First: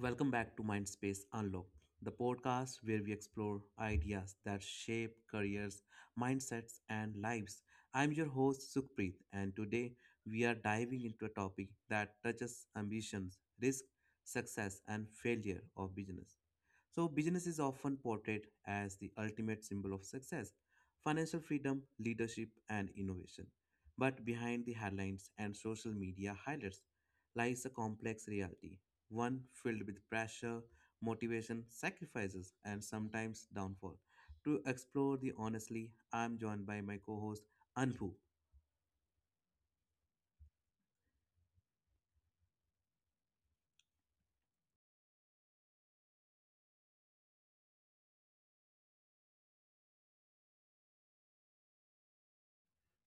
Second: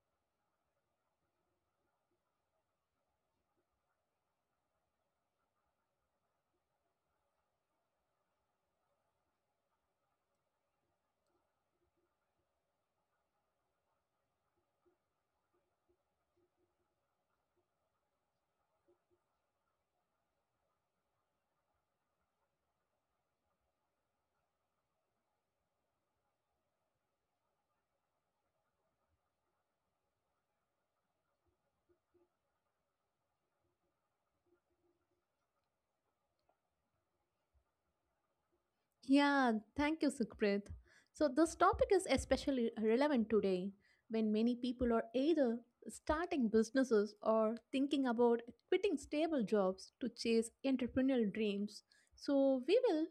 Welcome back to Mindspace Unlock, the podcast where we explore ideas that shape careers, mindsets, and lives. I'm your host, Sukhpreet, and today we are diving into a topic that touches ambitions, risk, success, and failure of business. So, business is often portrayed as the ultimate symbol of success, financial freedom, leadership, and innovation. But behind the headlines and social media highlights lies a complex reality, one filled with pressure, motivation, sacrifices, and sometimes downfall. To explore the honestly, I'm joined by my co host Anpu. Yeah, thank you, Sukhpreet. So, this topic is especially relevant today when many people are either starting businesses or thinking about quitting stable jobs to chase entrepreneurial dreams. So, we will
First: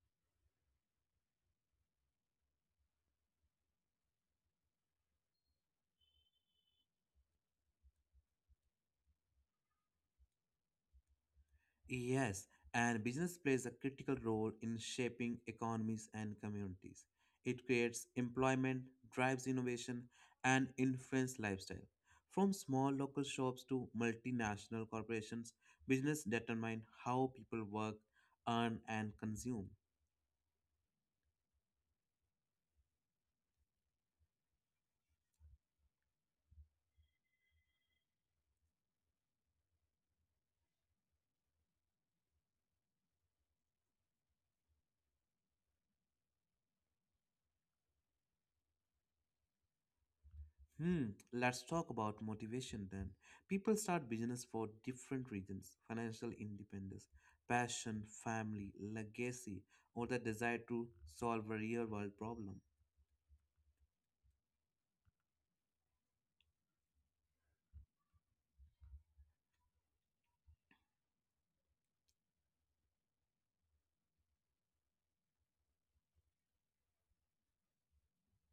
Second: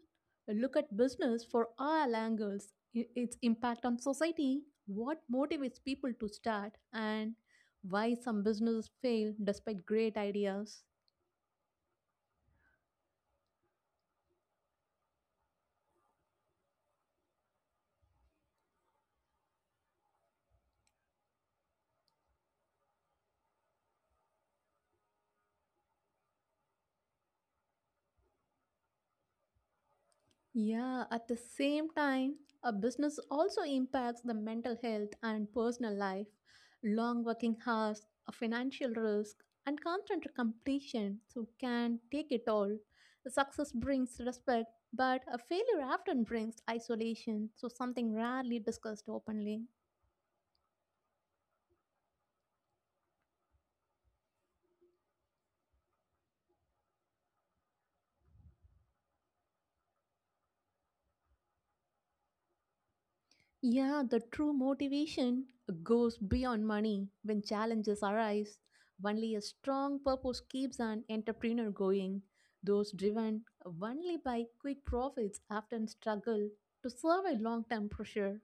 look at business for all angles, its impact on society, what motivates people to start, and why some businesses fail despite great ideas. Yes, and business plays a critical role in shaping economies and communities. It creates employment, drives innovation, and influences lifestyle. From small local shops to multinational corporations, business determine how people work, earn, and consume. Yeah, at the same time, a business also impacts the mental health and personal life. Long working hours, a financial risk, and constant completion so can take it all. The success brings respect, but a failure often brings isolation, so something rarely discussed openly. Hmm, let's talk about motivation then. People start business for different reasons financial independence, passion, family, legacy, or the desire to solve a real world problem. Yeah, the true motivation goes beyond money when challenges arise. Only a strong purpose keeps an entrepreneur going. Those driven only by quick profits often struggle to survive long term pressure.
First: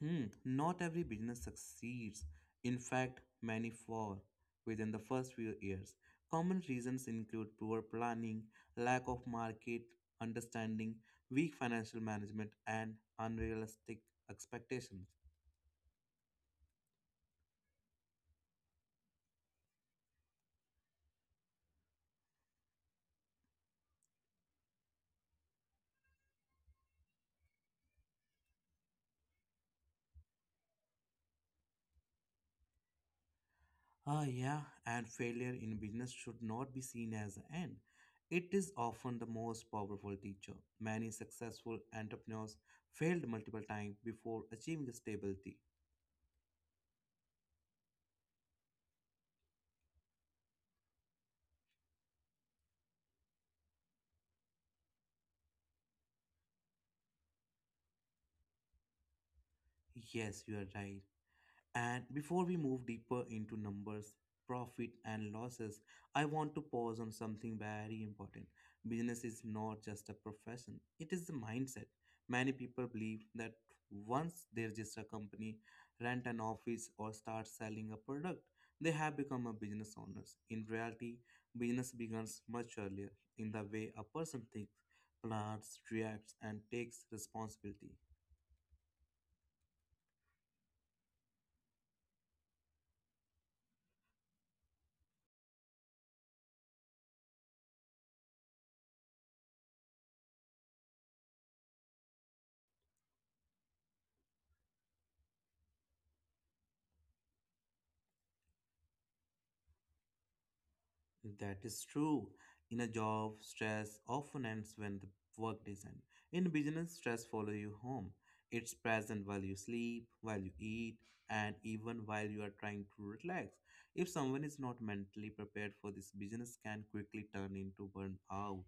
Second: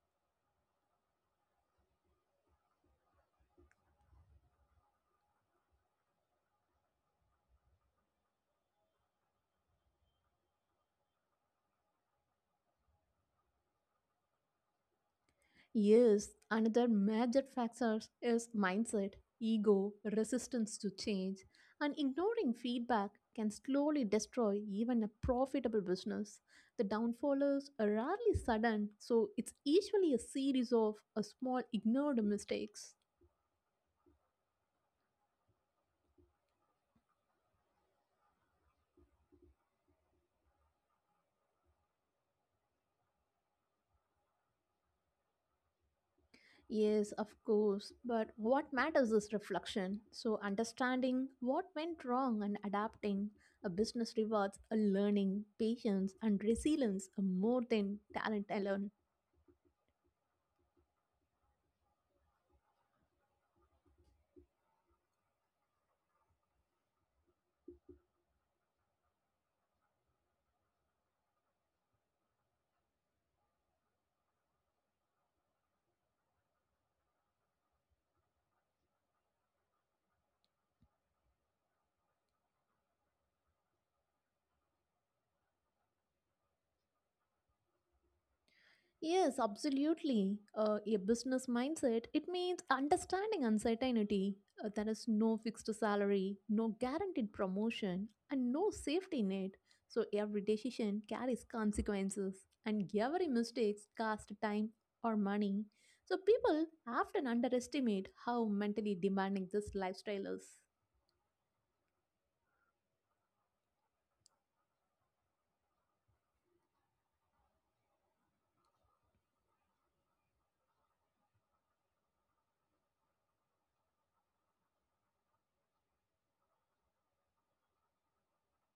Hmm, not every business succeeds. In fact, many fall within the first few years. Common reasons include poor planning, lack of market understanding, weak financial management, and unrealistic expectations. Yes, another major factor is mindset, ego, resistance to change, and ignoring feedback can slowly destroy even a profitable business. The downfall is rarely sudden, so it's usually a series of a small ignored mistakes. Ah, yeah, and failure in business should not be seen as an end. It is often the most powerful teacher. Many successful entrepreneurs failed multiple times before achieving stability. Yes, of course, but what matters is reflection. So, understanding what went wrong and adapting. A business rewards a learning, patience, and resilience more than talent alone. Yes, you are right. And before we move deeper into numbers, profit, and losses, I want to pause on something very important. Business is not just a profession, it is a mindset. Many people believe that once they register a company, rent an office, or start selling a product, they have become a business owners. In reality, business begins much earlier in the way a person thinks, plans, reacts, and takes responsibility. Yes, absolutely. A business mindset, it means understanding uncertainty. There is no fixed salary, no guaranteed promotion, and no safety net. So every decision carries consequences, and every mistake costs time or money. So people often underestimate how mentally demanding this lifestyle is. That is true. In a job, stress often ends when the work is end. In business, stress follows you home. It's present while you sleep, while you eat, and even while you are trying to relax. If someone is not mentally prepared for this, business can quickly turn into burnout.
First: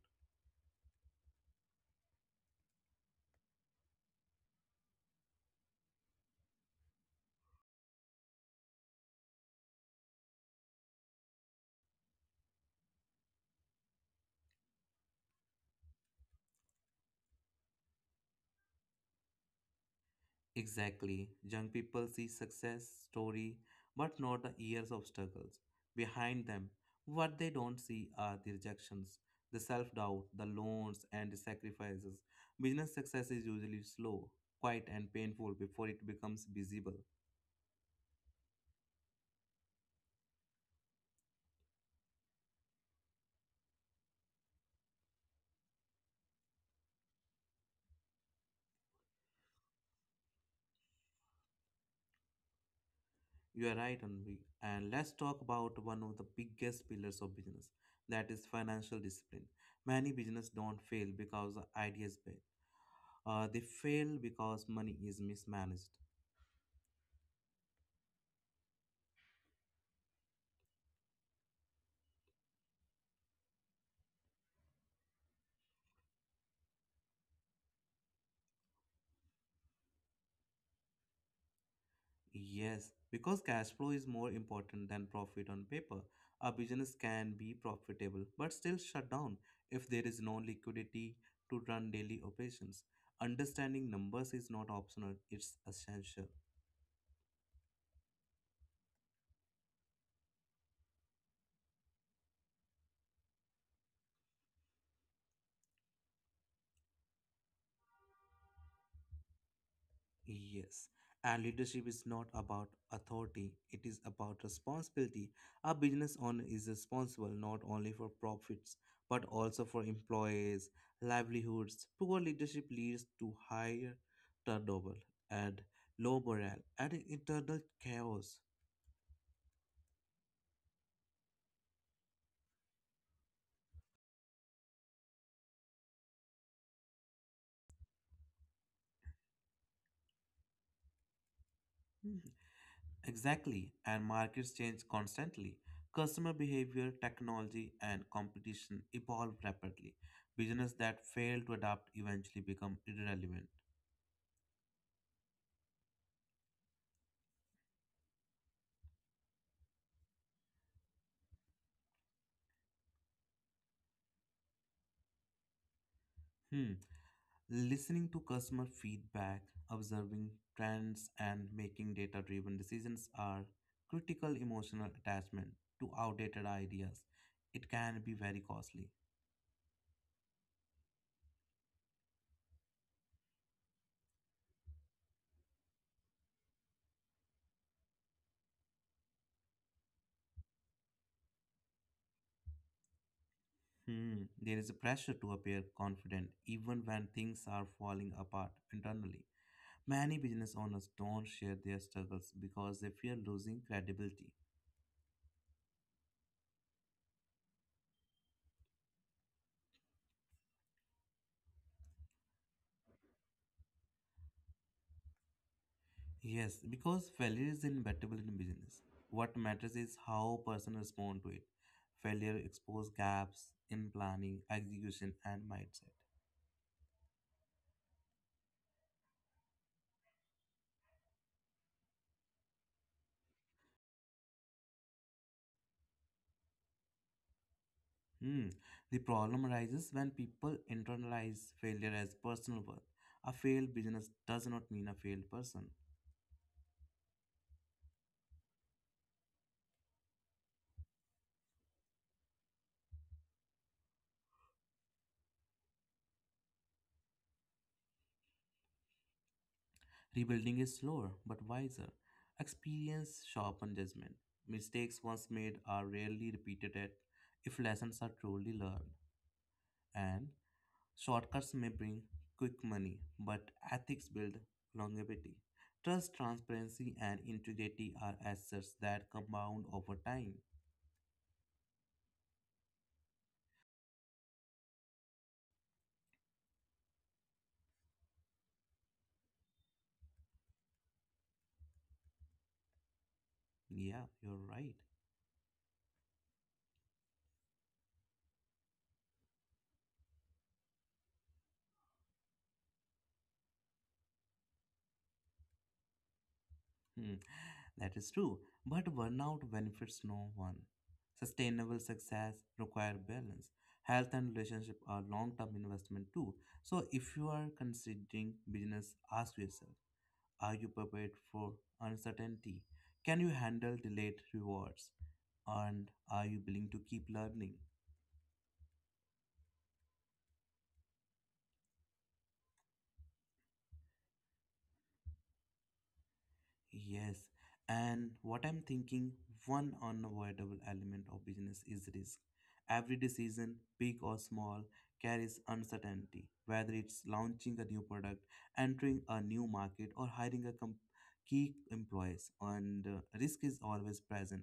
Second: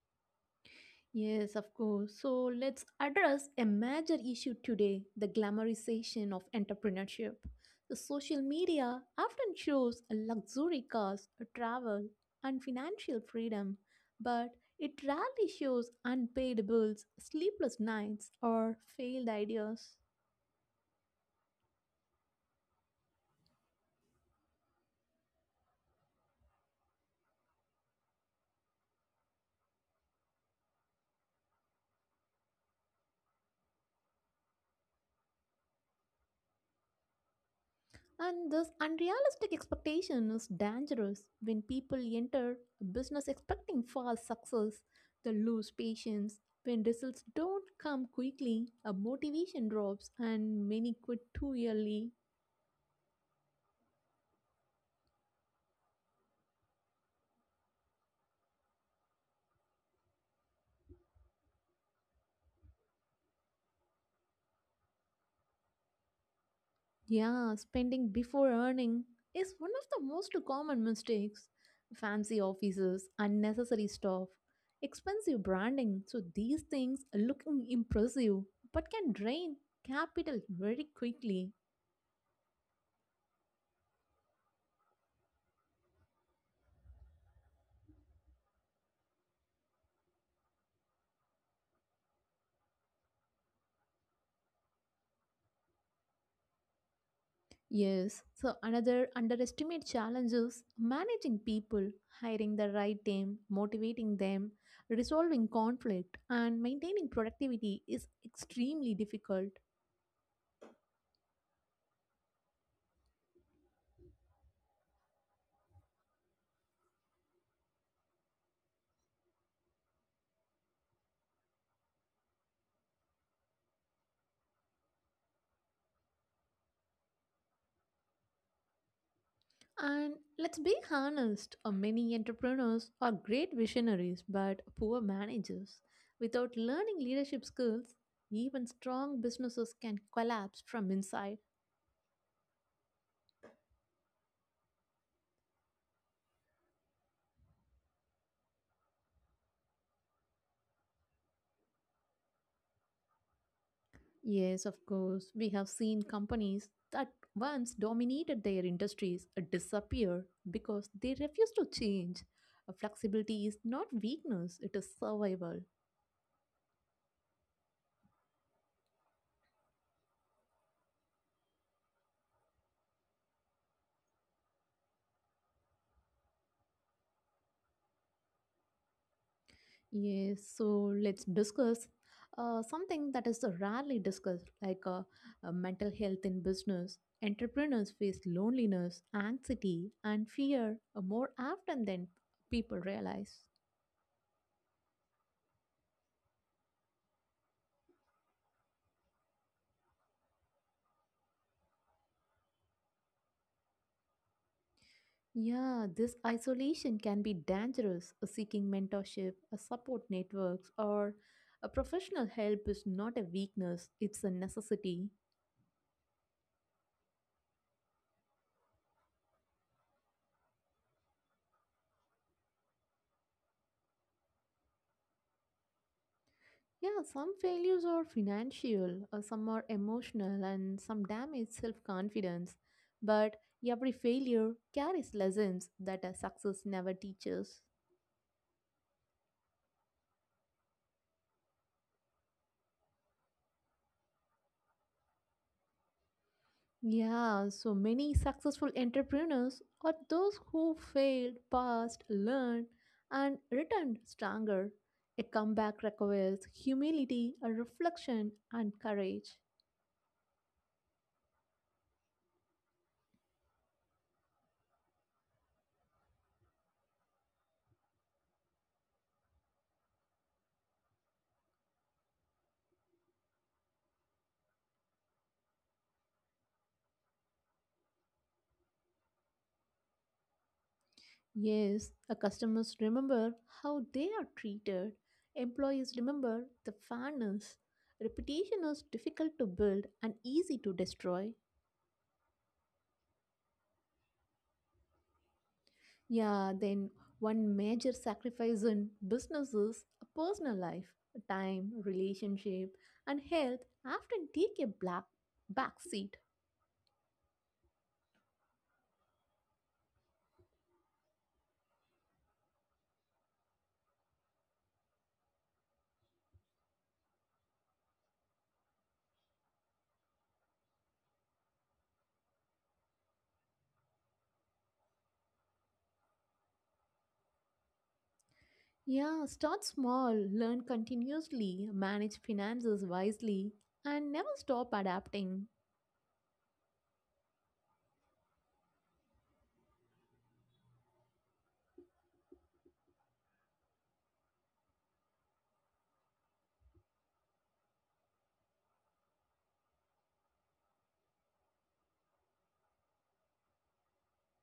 Yes, of course. So let's address a major issue today, the glamorization of entrepreneurship. The social media often shows luxury cars, travel, and financial freedom, but it rarely shows unpaid bills, sleepless nights, or failed ideas. Exactly. Young people see success story, but not the years of struggles behind them. What they don't see are the rejections, the self-doubt, the loans, and the sacrifices. Business success is usually slow, quiet, and painful before it becomes visible. And this unrealistic expectation is dangerous. When people enter a business expecting fast success, they lose patience. When results don't come quickly, a motivation drops and many quit too early. You are right, Anvi. And let's talk about one of the biggest pillars of business, that is financial discipline. Many business don't fail because the idea is bad. They fail because money is mismanaged. Yeah, spending before earning is one of the most common mistakes. Fancy offices, unnecessary stuff, expensive branding. So these things are looking impressive but can drain capital very quickly. Yes, because cash flow is more important than profit on paper. A business can be profitable but still shut down if there is no liquidity to run daily operations. Understanding numbers is not optional, it's essential. Yes, so another underestimated challenge is managing people, hiring the right team, motivating them, resolving conflict, and maintaining productivity is extremely difficult. Yes, and leadership is not about authority, it is about responsibility. A business owner is responsible not only for profits but also for employees' livelihoods. Poor leadership leads to higher turnover and low morale and internal chaos. And let's be honest, many entrepreneurs are great visionaries but poor managers. Without learning leadership skills, even strong businesses can collapse from inside. Mhm. Exactly, and markets change constantly. Customer behavior, technology, and competition evolve rapidly. Businesses that fail to adapt eventually become irrelevant. Yes, of course. We have seen companies that once dominated their industries disappear because they refuse to change. Flexibility is not weakness, it is survival. Hmm. Listening to customer feedback, observing trends, and making data driven decisions are critical emotional attachment to outdated ideas. It can be very costly. Yes, so let's discuss something that is rarely discussed, like mental health in business. Entrepreneurs face loneliness, anxiety, and fear more often than people realize. Hmm. There is a pressure to appear confident even when things are falling apart internally. Many business owners don't share their struggles because they fear losing credibility. Yeah, this isolation can be dangerous. Seeking mentorship, a support networks, or a professional help is not a weakness, it's a necessity. Yes, because failure is inevitable in business. What matters is how person respond to it. Failure expose gaps in planning, execution, and mindset. Yeah, some failures are financial, some are emotional, and some damage self confidence. But every failure carries lessons that a success never teaches. Hmm. The problem arises when people internalize failure as personal worth. A failed business does not mean a failed person. Yeah, so many successful entrepreneurs are those who failed, passed, learned, and returned stronger. A comeback requires humility, a reflection, and courage. Rebuilding is slower but wiser. Experience sharpens judgment. Mistakes once made are rarely repeated at if lessons are truly learned. And shortcuts may bring quick money, but ethics build longevity. Trust, transparency, and integrity are assets that compound over time. Yes, our customers remember how they are treated. Employees remember the fairness. Reputation is difficult to build and easy to destroy. Yeah, you're right. Yeah, then one major sacrifice in business is personal life. Time, relationship, and health often take a black back seat. Hmm, that is true. But burnout benefits no one. Sustainable success require balance. Health and relationship are long-term investment too. So if you are considering business, ask yourself, are you prepared for uncertainty? Can you handle delayed rewards? And are you willing to keep learning? Yeah, start small, learn continuously, manage finances wisely, and never stop adapting. Yes. And what I'm thinking, one unavoidable element of business is risk. Every decision, big or small, carries uncertainty, whether it's launching a new product, entering a new market, or hiring a key employees. And risk is always present.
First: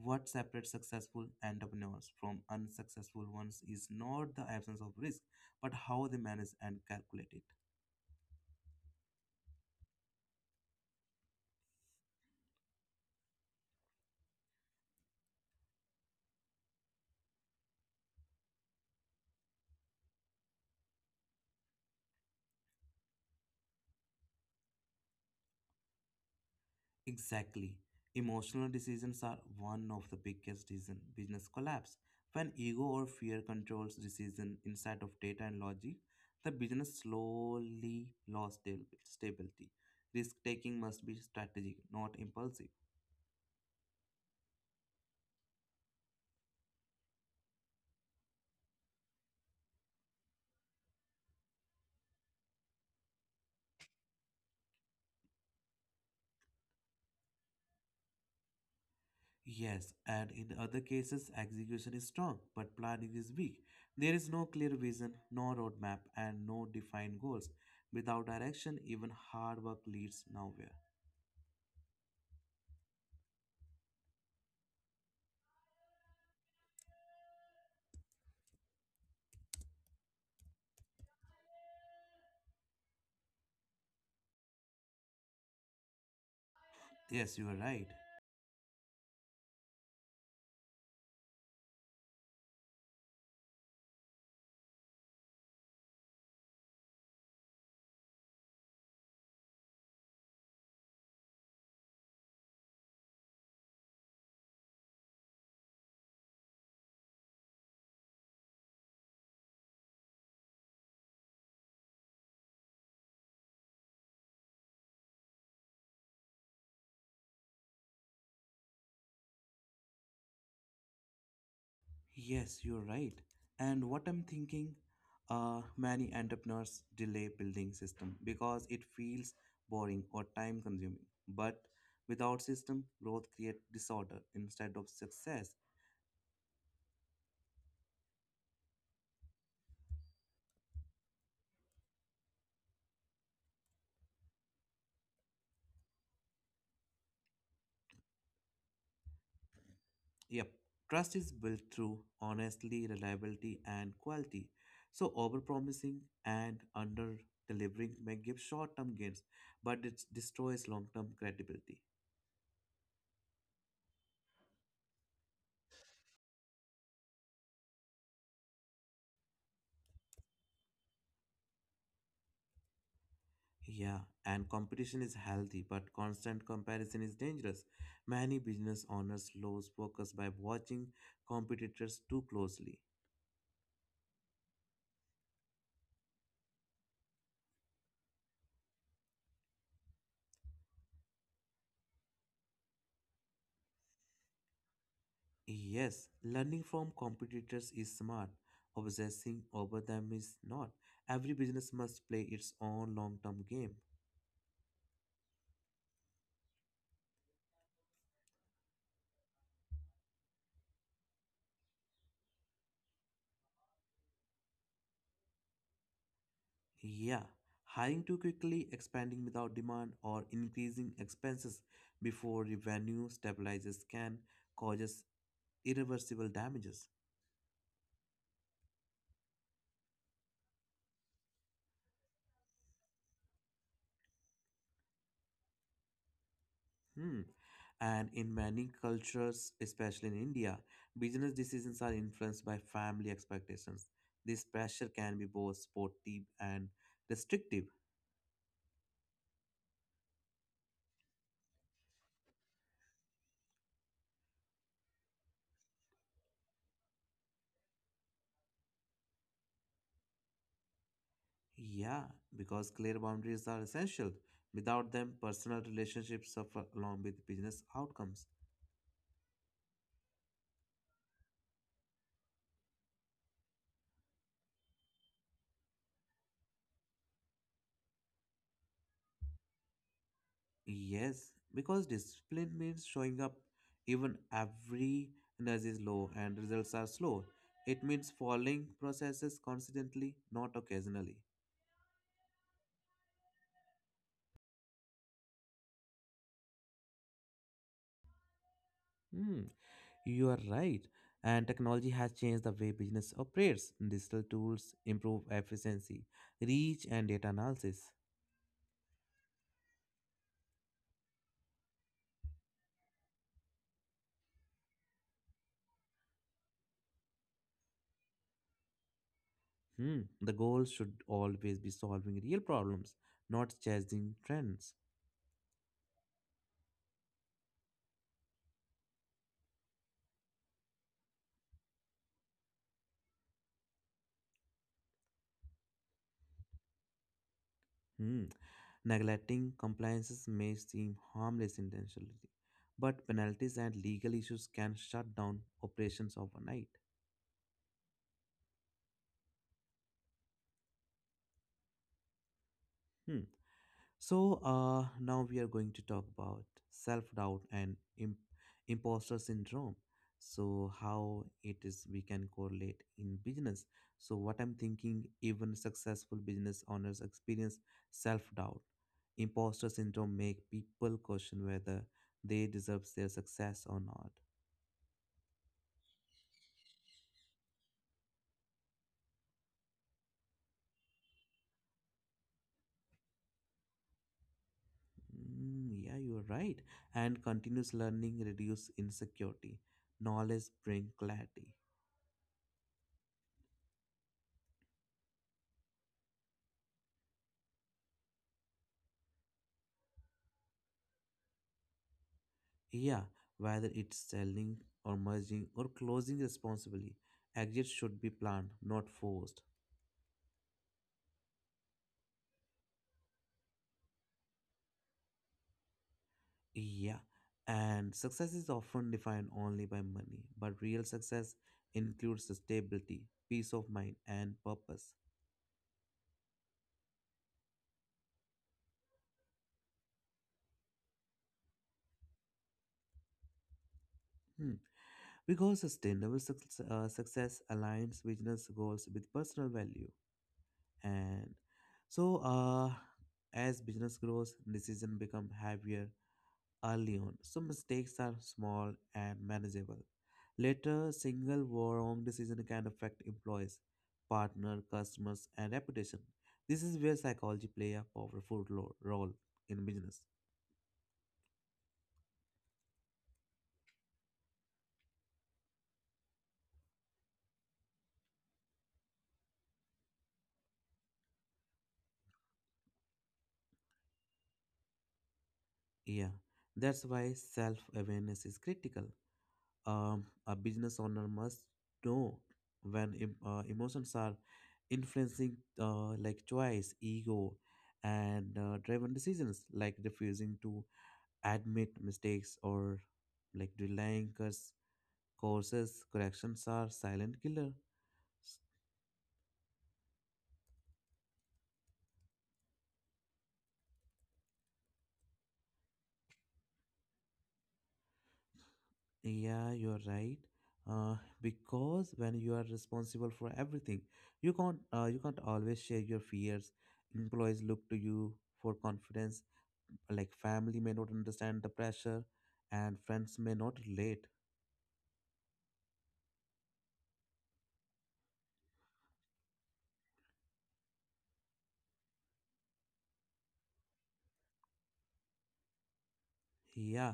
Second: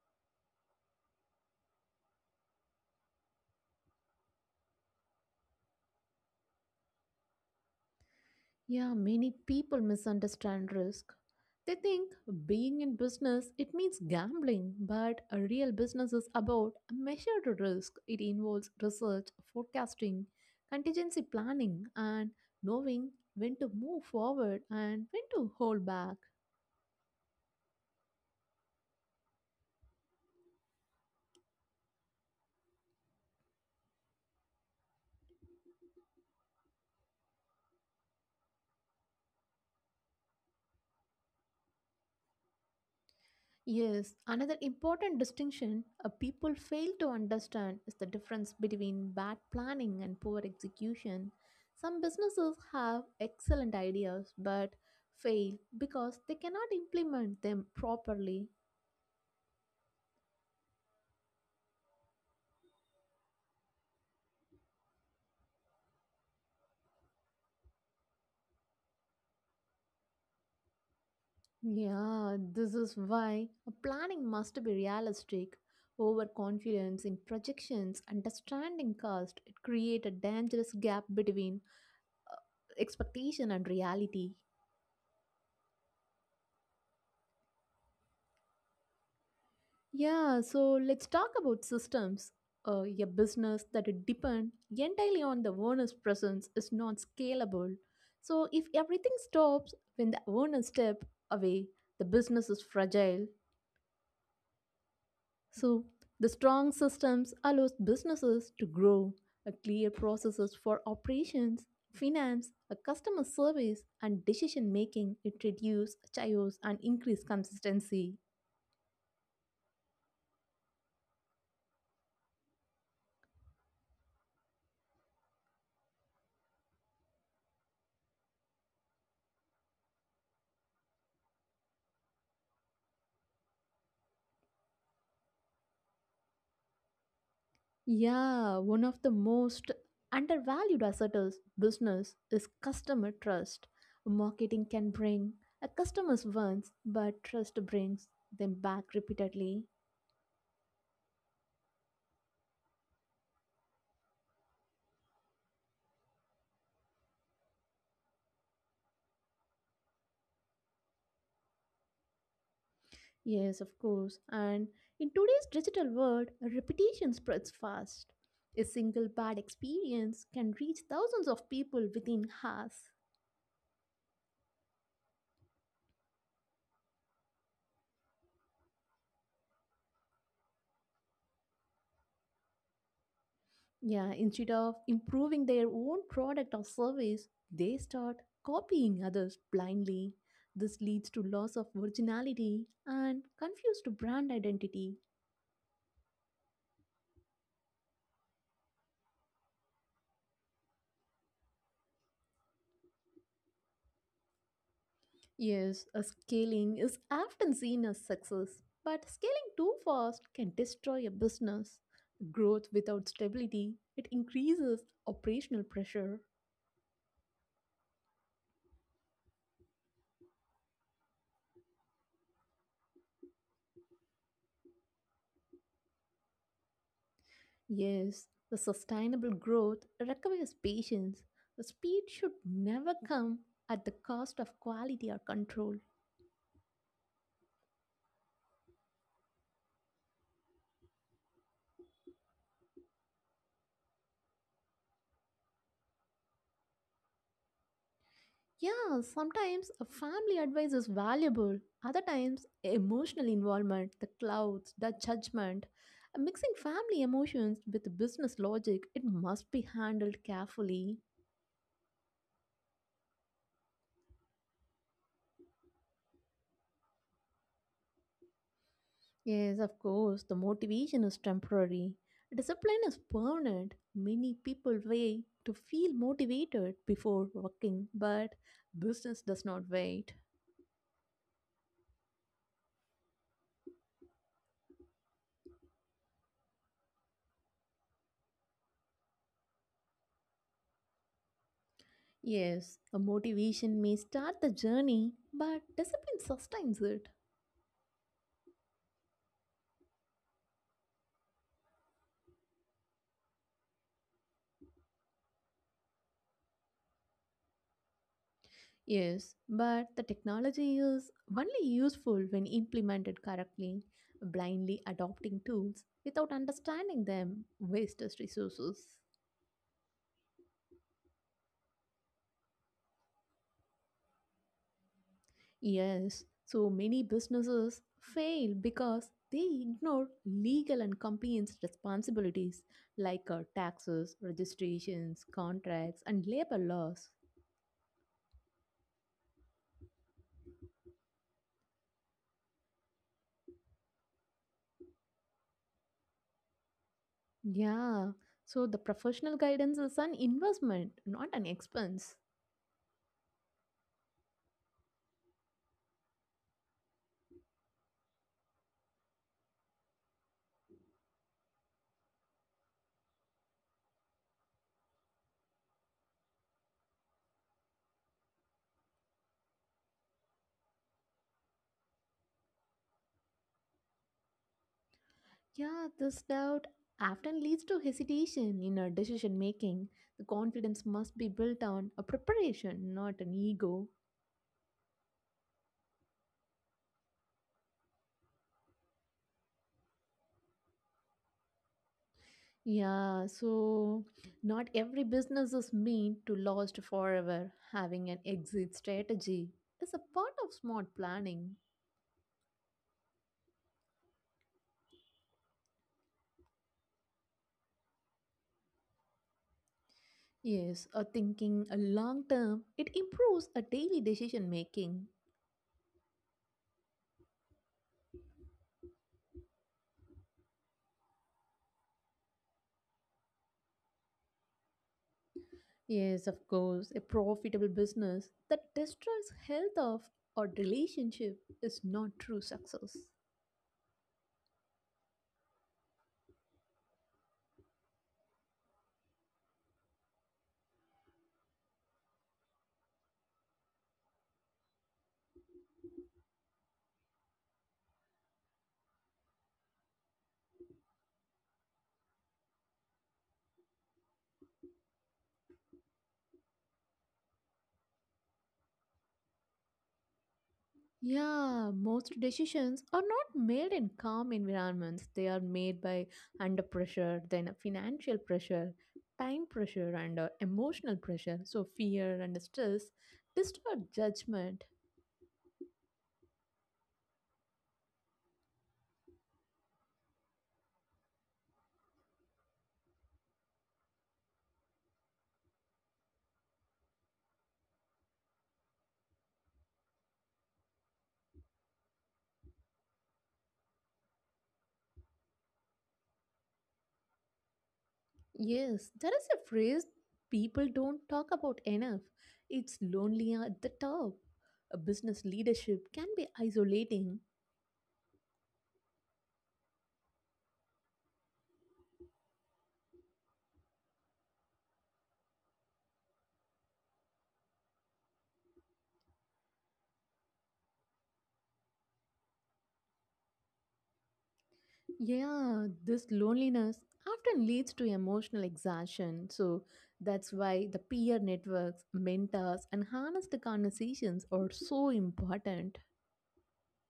What separates successful entrepreneurs from unsuccessful ones is not the absence of risk, but how they manage and calculate it. Yeah, many people misunderstand risk. They think being in business it means gambling, but a real business is about a measured risk. It involves research, forecasting, contingency planning and knowing when to move forward and when to hold back. Exactly. Emotional decisions are one of the biggest reason business collapse. When ego or fear controls decision instead of data and logic, the business slowly lost stability. Risk taking must be strategic, not impulsive. Yes, another important distinction, people fail to understand is the difference between bad planning and poor execution. Some businesses have excellent ideas but fail because they cannot implement them properly. Yes, and in other cases, execution is strong, but planning is weak. There is no clear vision, no roadmap, and no defined goals. Without direction, even hard work leads nowhere. Yeah, this is why a planning must be realistic. Overconfidence in projections, understanding cost, it create a dangerous gap between uh, expectation and reality. Yes, you are right. Yeah, so let's talk about systems. A business that it depend entirely on the owner's presence is not scalable. So if everything stops when the owner step away, the business is fragile. So the strong systems allows businesses to grow. A clear processes for operations, finance, a customer service, and decision making. It reduces chaos and increase consistency. Yes, you are right. And what I'm thinking, many entrepreneurs delay building system because it feels boring or time consuming. But without system, growth creates disorder instead of success. Yeah, one of the most undervalued asset of business is customer trust. Marketing can bring a customers once, but trust brings them back repeatedly. Yep. Trust is built through honesty, reliability, and quality. So overpromising and under-delivering may give short-term gains, but it destroys long-term credibility. Yes, of course. And in today's digital world, reputation spreads fast. A single bad experience can reach thousands of people within hours. Yeah, and competition is healthy, but constant comparison is dangerous. Many business owners lose focus by watching competitors too closely. Yeah, instead of improving their own product or service, they start copying others blindly. This leads to loss of originality and confused brand identity. Yes, learning from competitors is smart. Obsessing over them is not. Every business must play its own long-term game. Yes, a scaling is often seen as success, but scaling too fast can destroy a business. Growth without stability, it increases operational pressure. Yeah, hiring too quickly, expanding without demand, or increasing expenses before revenue stabilizes can cause irreversible damages. Yes, the sustainable growth requires patience. The speed should never come at the cost of quality or control. Hmm. And in many cultures, especially in India, business decisions are influenced by family expectations. This pressure can be both supportive and restrictive. Yeah, sometimes a family advice is valuable, other times, emotional involvement, the clouds, the judgment. Mixing family emotions with business logic, it must be handled carefully. Yeah, because clear boundaries are essential. Without them, personal relationships suffer along with business outcomes. Yes, of course, the motivation is temporary. Discipline is permanent. Many people wait to feel motivated before working, but business does not wait. Yes, because discipline means showing up even every energy is low and results are slow. It means following processes constantly, not occasionally. Yes, a motivation may start the journey, but discipline sustains it. Hmm, you are right. And technology has changed the way business operates. Digital tools improve efficiency, reach, and data analysis. Yes, but the technology is only useful when implemented correctly. Blindly adopting tools without understanding them wastes resources. Hmm, the goal should always be solving real problems, not chasing trends. Yes, so many businesses fail because they ignore legal and compliance responsibilities like taxes, registrations, contracts, and labor laws. Hmm. Neglecting compliances may seem harmless intentionally, but penalties and legal issues can shut down operations overnight. Yeah, so the professional guidance is an investment, not an expense. Hmm. So, now we are going to talk about self doubt and imposter syndrome. So, how it is we can correlate in business. So, what I'm thinking, even successful business owners experience self doubt. Imposter syndrome make people question whether they deserve their success or not. Yeah, this doubt often leads to hesitation in our decision making. The confidence must be built on a preparation, not an ego. Yeah, you're right. And continuous learning reduce insecurity. Knowledge bring clarity. Yeah, so not every business is meant to last forever. Having an exit strategy is a part of smart planning. Yeah, whether it's selling or merging or closing responsibly, exit should be planned, not forced. Yes, a thinking a long term, it improves a daily decision making. Yeah, and success is often defined only by money, but real success includes stability, peace of mind, and purpose. Yes, of course, a profitable business that destroys health of or relationship is not true success. Hmm. Because sustainable success, success aligns business goals with personal value. And so as business grows decision become heavier early on, so mistakes are small and manageable later. Single wrong decision can affect employees partner customers and reputation. This is where psychology play a powerful role in business. Yeah, most decisions are not made in calm environments. They are made by under pressure, then financial pressure, time pressure, and emotional pressure. So, fear and stress distort judgment. Yeah, that's why self awareness is critical. A business owner must know when emotions are influencing like choice ego and driven decisions, like refusing to admit mistakes or like delaying courses corrections are silent killers. Yes, there is a phrase people don't talk about enough. It's lonely at the top. A business leadership can be isolating. Yeah, you're right. Uh, because when you are responsible for everything, you can't always share your fears. Employees look to you for confidence. Like family may not understand the pressure, and friends may not relate. Yeah, this loneliness often leads to emotional exhaustion. So that's why the peer networks, mentors, and honest conversations are so important. Yeah.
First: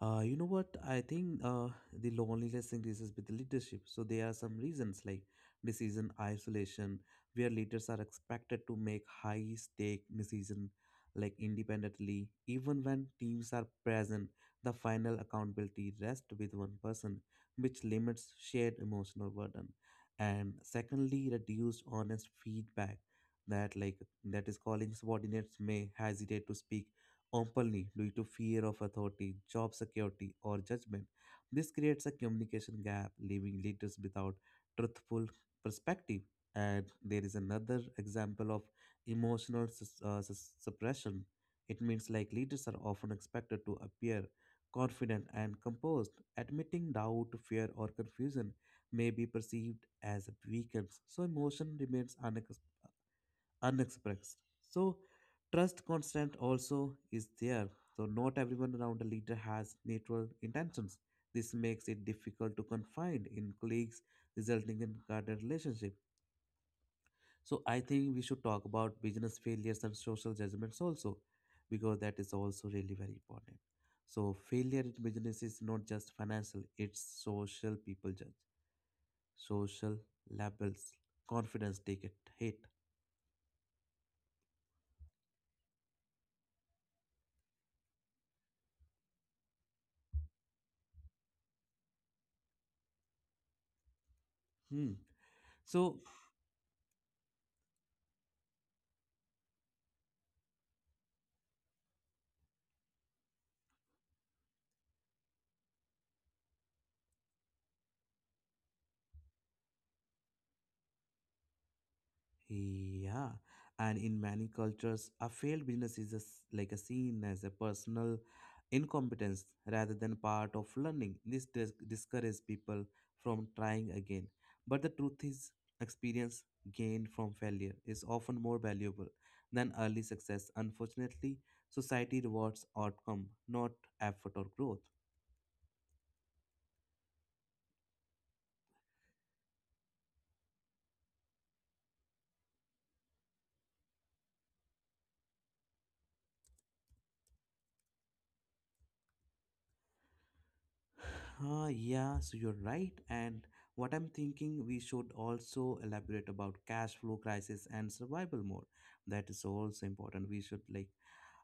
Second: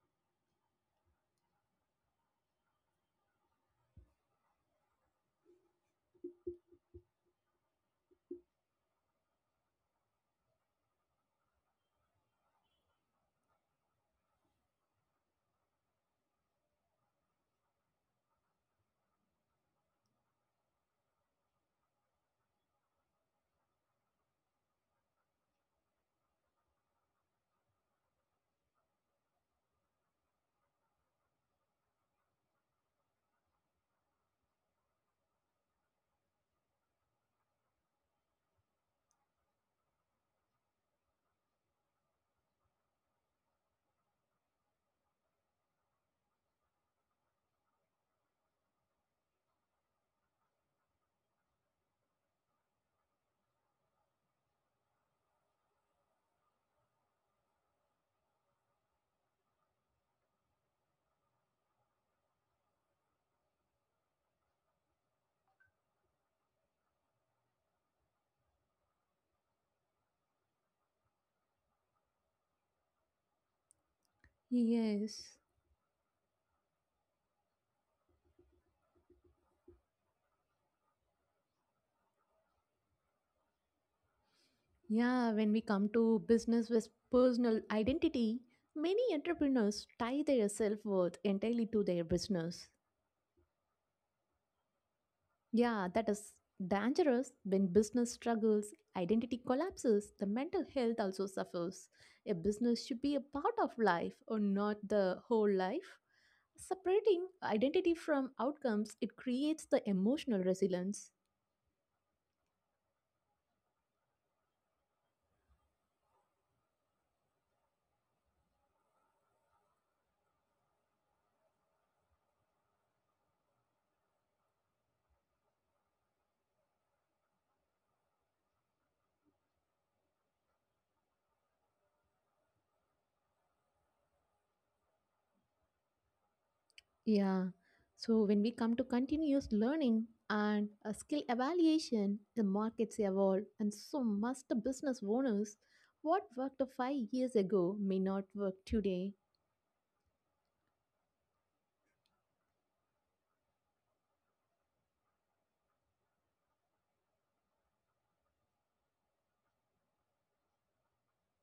You know what? I think the loneliness increases with leadership. So there are some reasons like decision isolation, where leaders are expected to make high stake decision like independently. Even when teams are present, the final accountability rests with one person, which limits shared emotional burden. And secondly, reduced honest feedback, that like that is calling subordinates may hesitate to speak openly due to fear of authority, job security, or judgment. This creates a communication gap, leaving leaders without truthful perspective. And there is another example of emotional suppression. It means like leaders are often expected to appear confident and composed. Admitting doubt, fear, or confusion may be perceived as a weakness, so emotion remains unexpressed. So trust constant also is there. So not everyone around a leader has natural intentions. This makes it difficult to confine in colleagues, resulting in guarded relationship. So I think we should talk about business failures and social judgments also, because that is also really very important. So failure in Yes. business is not just financial; it's social. People judge social labels, confidence take it hit. Yeah, when we come to business with personal identity, many entrepreneurs tie their self worth entirely to their business. Hmm. Yeah, So that is dangerous when business struggles, identity collapses, the mental health also suffers. A business should be a part of life or not the whole life. Separating identity from outcomes, it creates the emotional resilience. yeah, and in many cultures, a failed business is a s like a seen as a personal incompetence rather than part of learning. This discourages people from trying again. But the truth is, experience gained from failure is often more valuable than early success. Unfortunately, society rewards outcome, not effort or growth. Yeah. So when we come to continuous learning and a skill evaluation, the markets evolve and so must the business owners. What worked 5 years ago may not work today. Ah, yeah, so you're right. And what I'm thinking, we should also elaborate about cash flow crisis and survival mode. That is also important. We should like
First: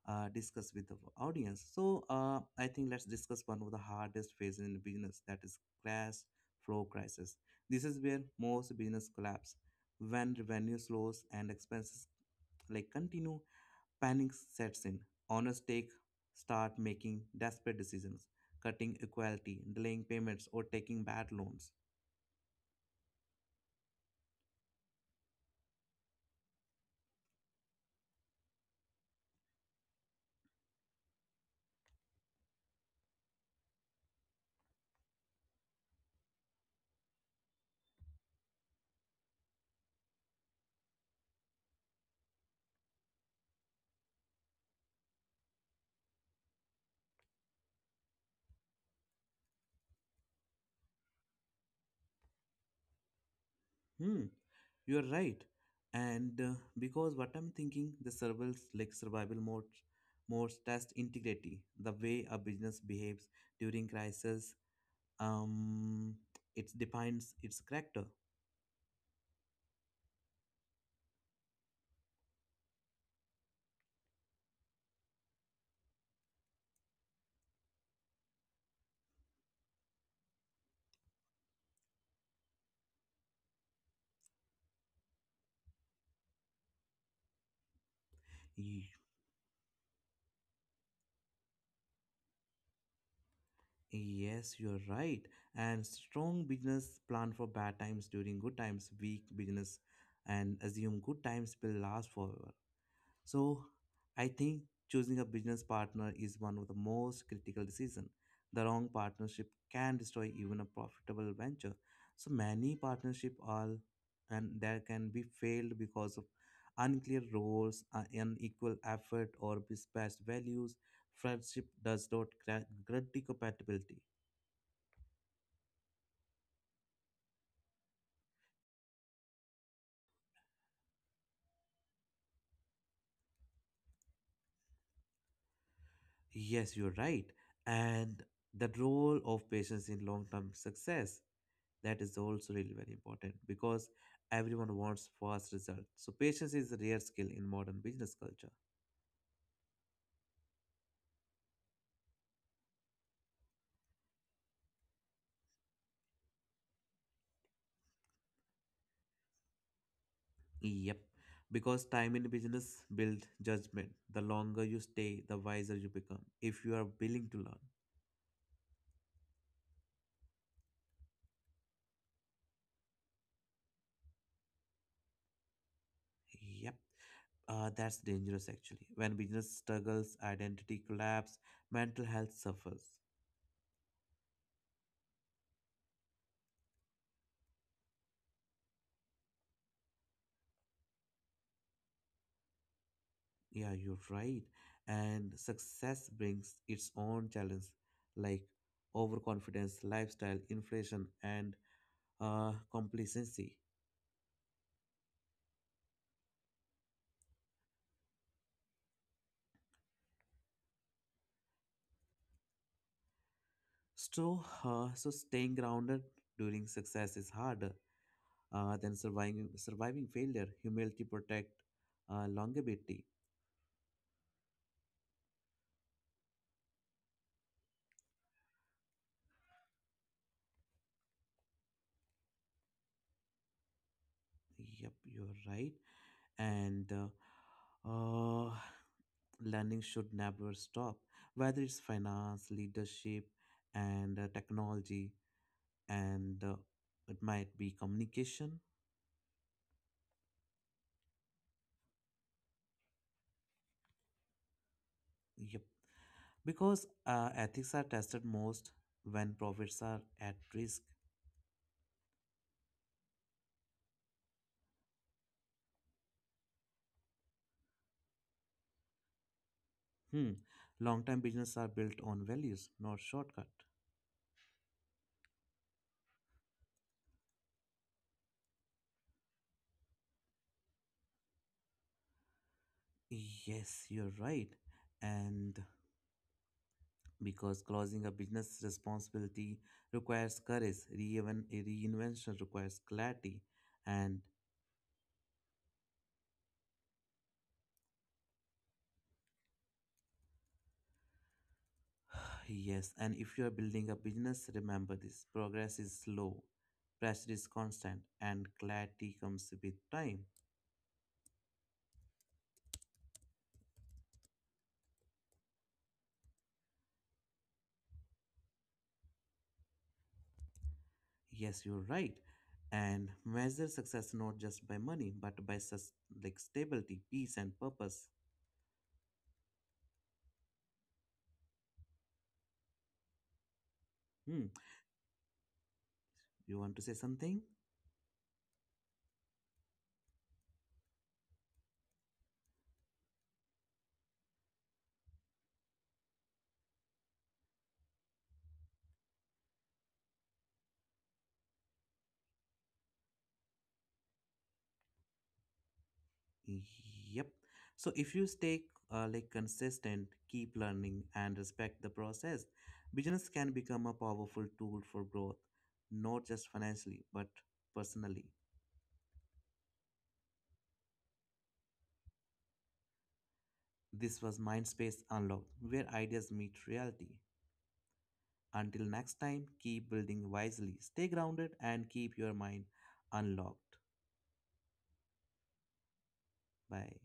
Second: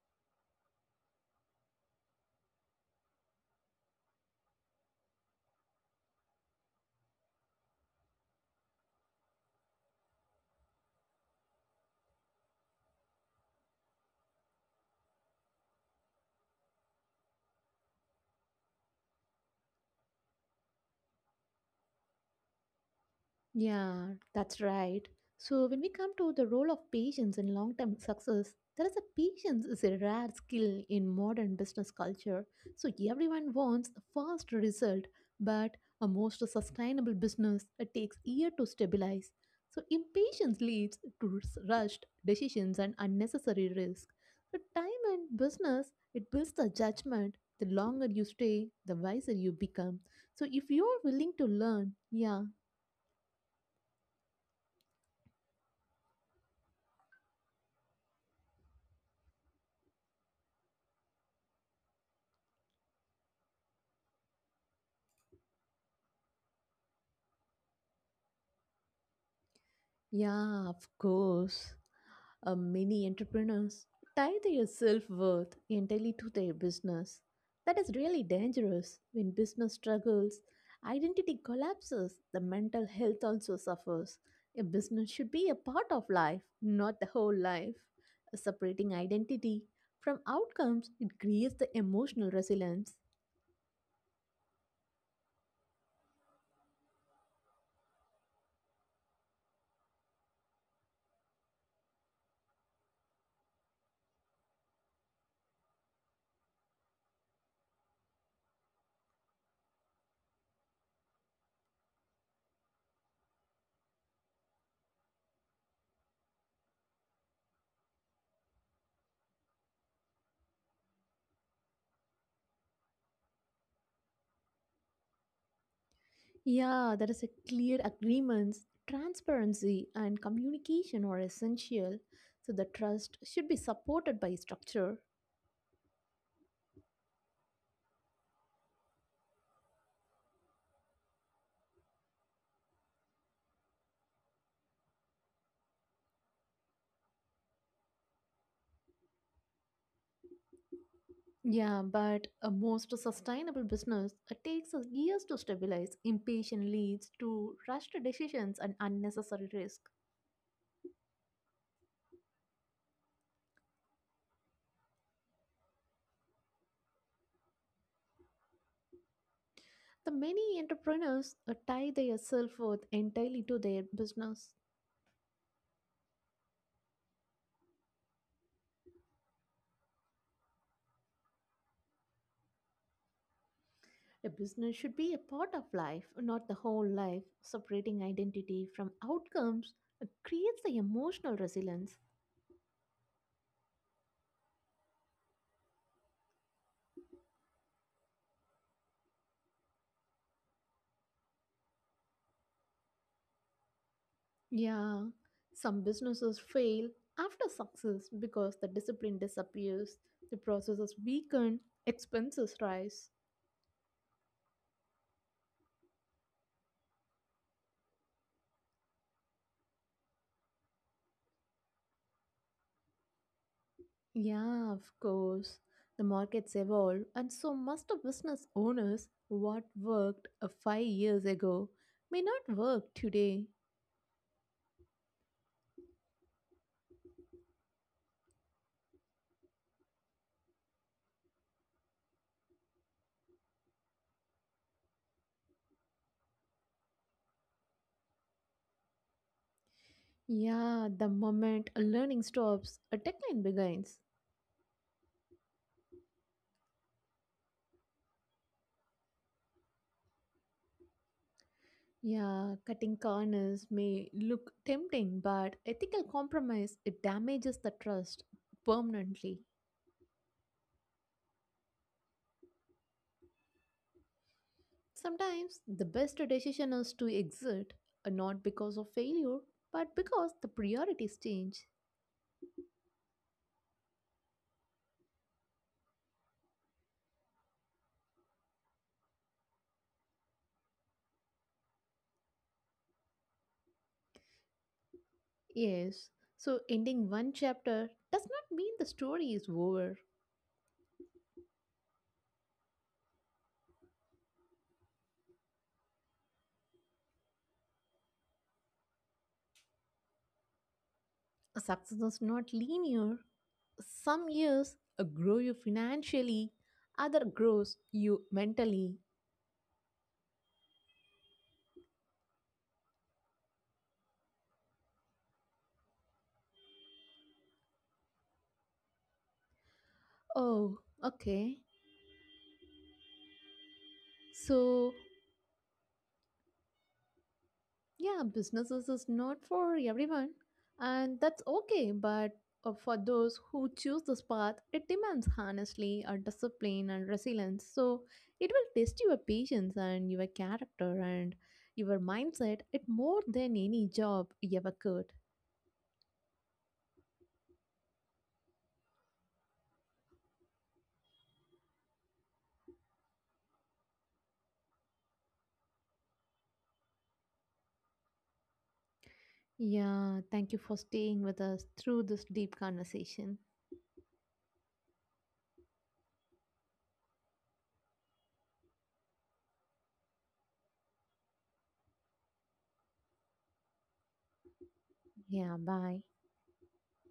discuss with the audience. So I think let's discuss one of the hardest phases in business, that is cash flow crisis. This is where most business collapse when revenue slows and expenses like continue. Panic sets in. Owners take Start making desperate decisions, cutting equality, delaying payments, or taking bad loans. Yeah, that's right. So, when we come to the role of patience in long term success, there is a patience is a rare skill in modern business culture. So, everyone wants a fast result, but a most sustainable business it takes year to stabilize. So, impatience leads to rushed decisions and unnecessary risk. So, time and business it builds the judgment. The longer you stay, the wiser you become. So, if you're willing to learn, yeah. Hmm, you are right. And because what I'm thinking, the survival mode, modes test integrity, the way a business behaves during crisis. Um, it defines its character. Yeah, of course. Many entrepreneurs tie their self worth entirely to their business. That is really dangerous. When business struggles, identity collapses, the mental health also suffers. A business should be a part of life, not the whole life. Separating identity from outcomes, it creates the emotional resilience. Yes, you're right. And strong business plan for bad times during good times, weak business, and assume good times will last forever. So, I think choosing a business partner is one of the most critical decision. The wrong partnership can destroy even a profitable venture. So many partnership are, and that can be failed because of unclear roles, unequal effort, or mismatched values. Friendship does not guarantee compatibility. Yeah, there is a clear agreements, transparency and communication are essential. So the trust should be supported by structure. Yes, you're right. And the role of patience in long term success, that is also really very important because everyone wants fast results. So patience is a rare skill in modern business culture. Yeah, but a most sustainable business it takes us years to stabilize. Impatient leads to rushed decisions and unnecessary risk. Yep. Because time in business builds judgment. The longer you stay, the wiser you become if you are willing to learn. The many entrepreneurs tie their self worth entirely to their business. Yep. That's dangerous actually. When business struggles, identity collapse, mental health suffers. A business should be a part of life, not the whole life. Separating identity from outcomes creates the emotional resilience. Yeah, you're right. And success brings its own challenge, like overconfidence, lifestyle, inflation, and complacency. Yeah, some businesses fail after success because the discipline disappears, the processes weaken, expenses rise. So, staying grounded during success is harder than surviving failure. Humility protect longevity. Yeah, of course. The markets evolve, and so must the business owners. What worked 5 years ago may not work today. Yep, you're right. And learning should never stop, whether it's finance, leadership, and technology and it might be communication. Yeah, the moment a learning stops, a decline begins. Yep. Because ethics are tested most when profits are at risk. Yeah, cutting corners may look tempting, but ethical compromise it damages the trust permanently. Hmm. Long-term business are built on values, not shortcut. Sometimes the best decision is to exit, not because of failure, but because the priorities change. Yes, you're right. And because closing a business responsibility requires courage, even a reinvention requires clarity, and Yes, so ending one chapter does not mean the story is over. yes, and if you are building a business, remember this progress is slow, pressure is constant, and clarity comes with time. Success is not linear. Some years grow you financially, other grows you mentally. Yes, you're right. And measure success not just by money, but by like stability, peace, and purpose. Oh, okay. Hmm. So, You want to say something? yeah, businesses is not for everyone, and that's okay. But for those who choose this path, it demands honestly a discipline and resilience. So, it will test your patience and your character and your mindset. It more than any job you ever could. Yep. So if you stay like consistent, keep learning, and respect the process, business can become a powerful tool for growth, not just financially, but personally. Yeah, thank you for staying with us through this deep conversation. This was Mindspace Unlocked, where ideas meet reality. Until next time, keep building wisely, stay grounded, and keep your mind unlocked. Yeah, bye. Bye.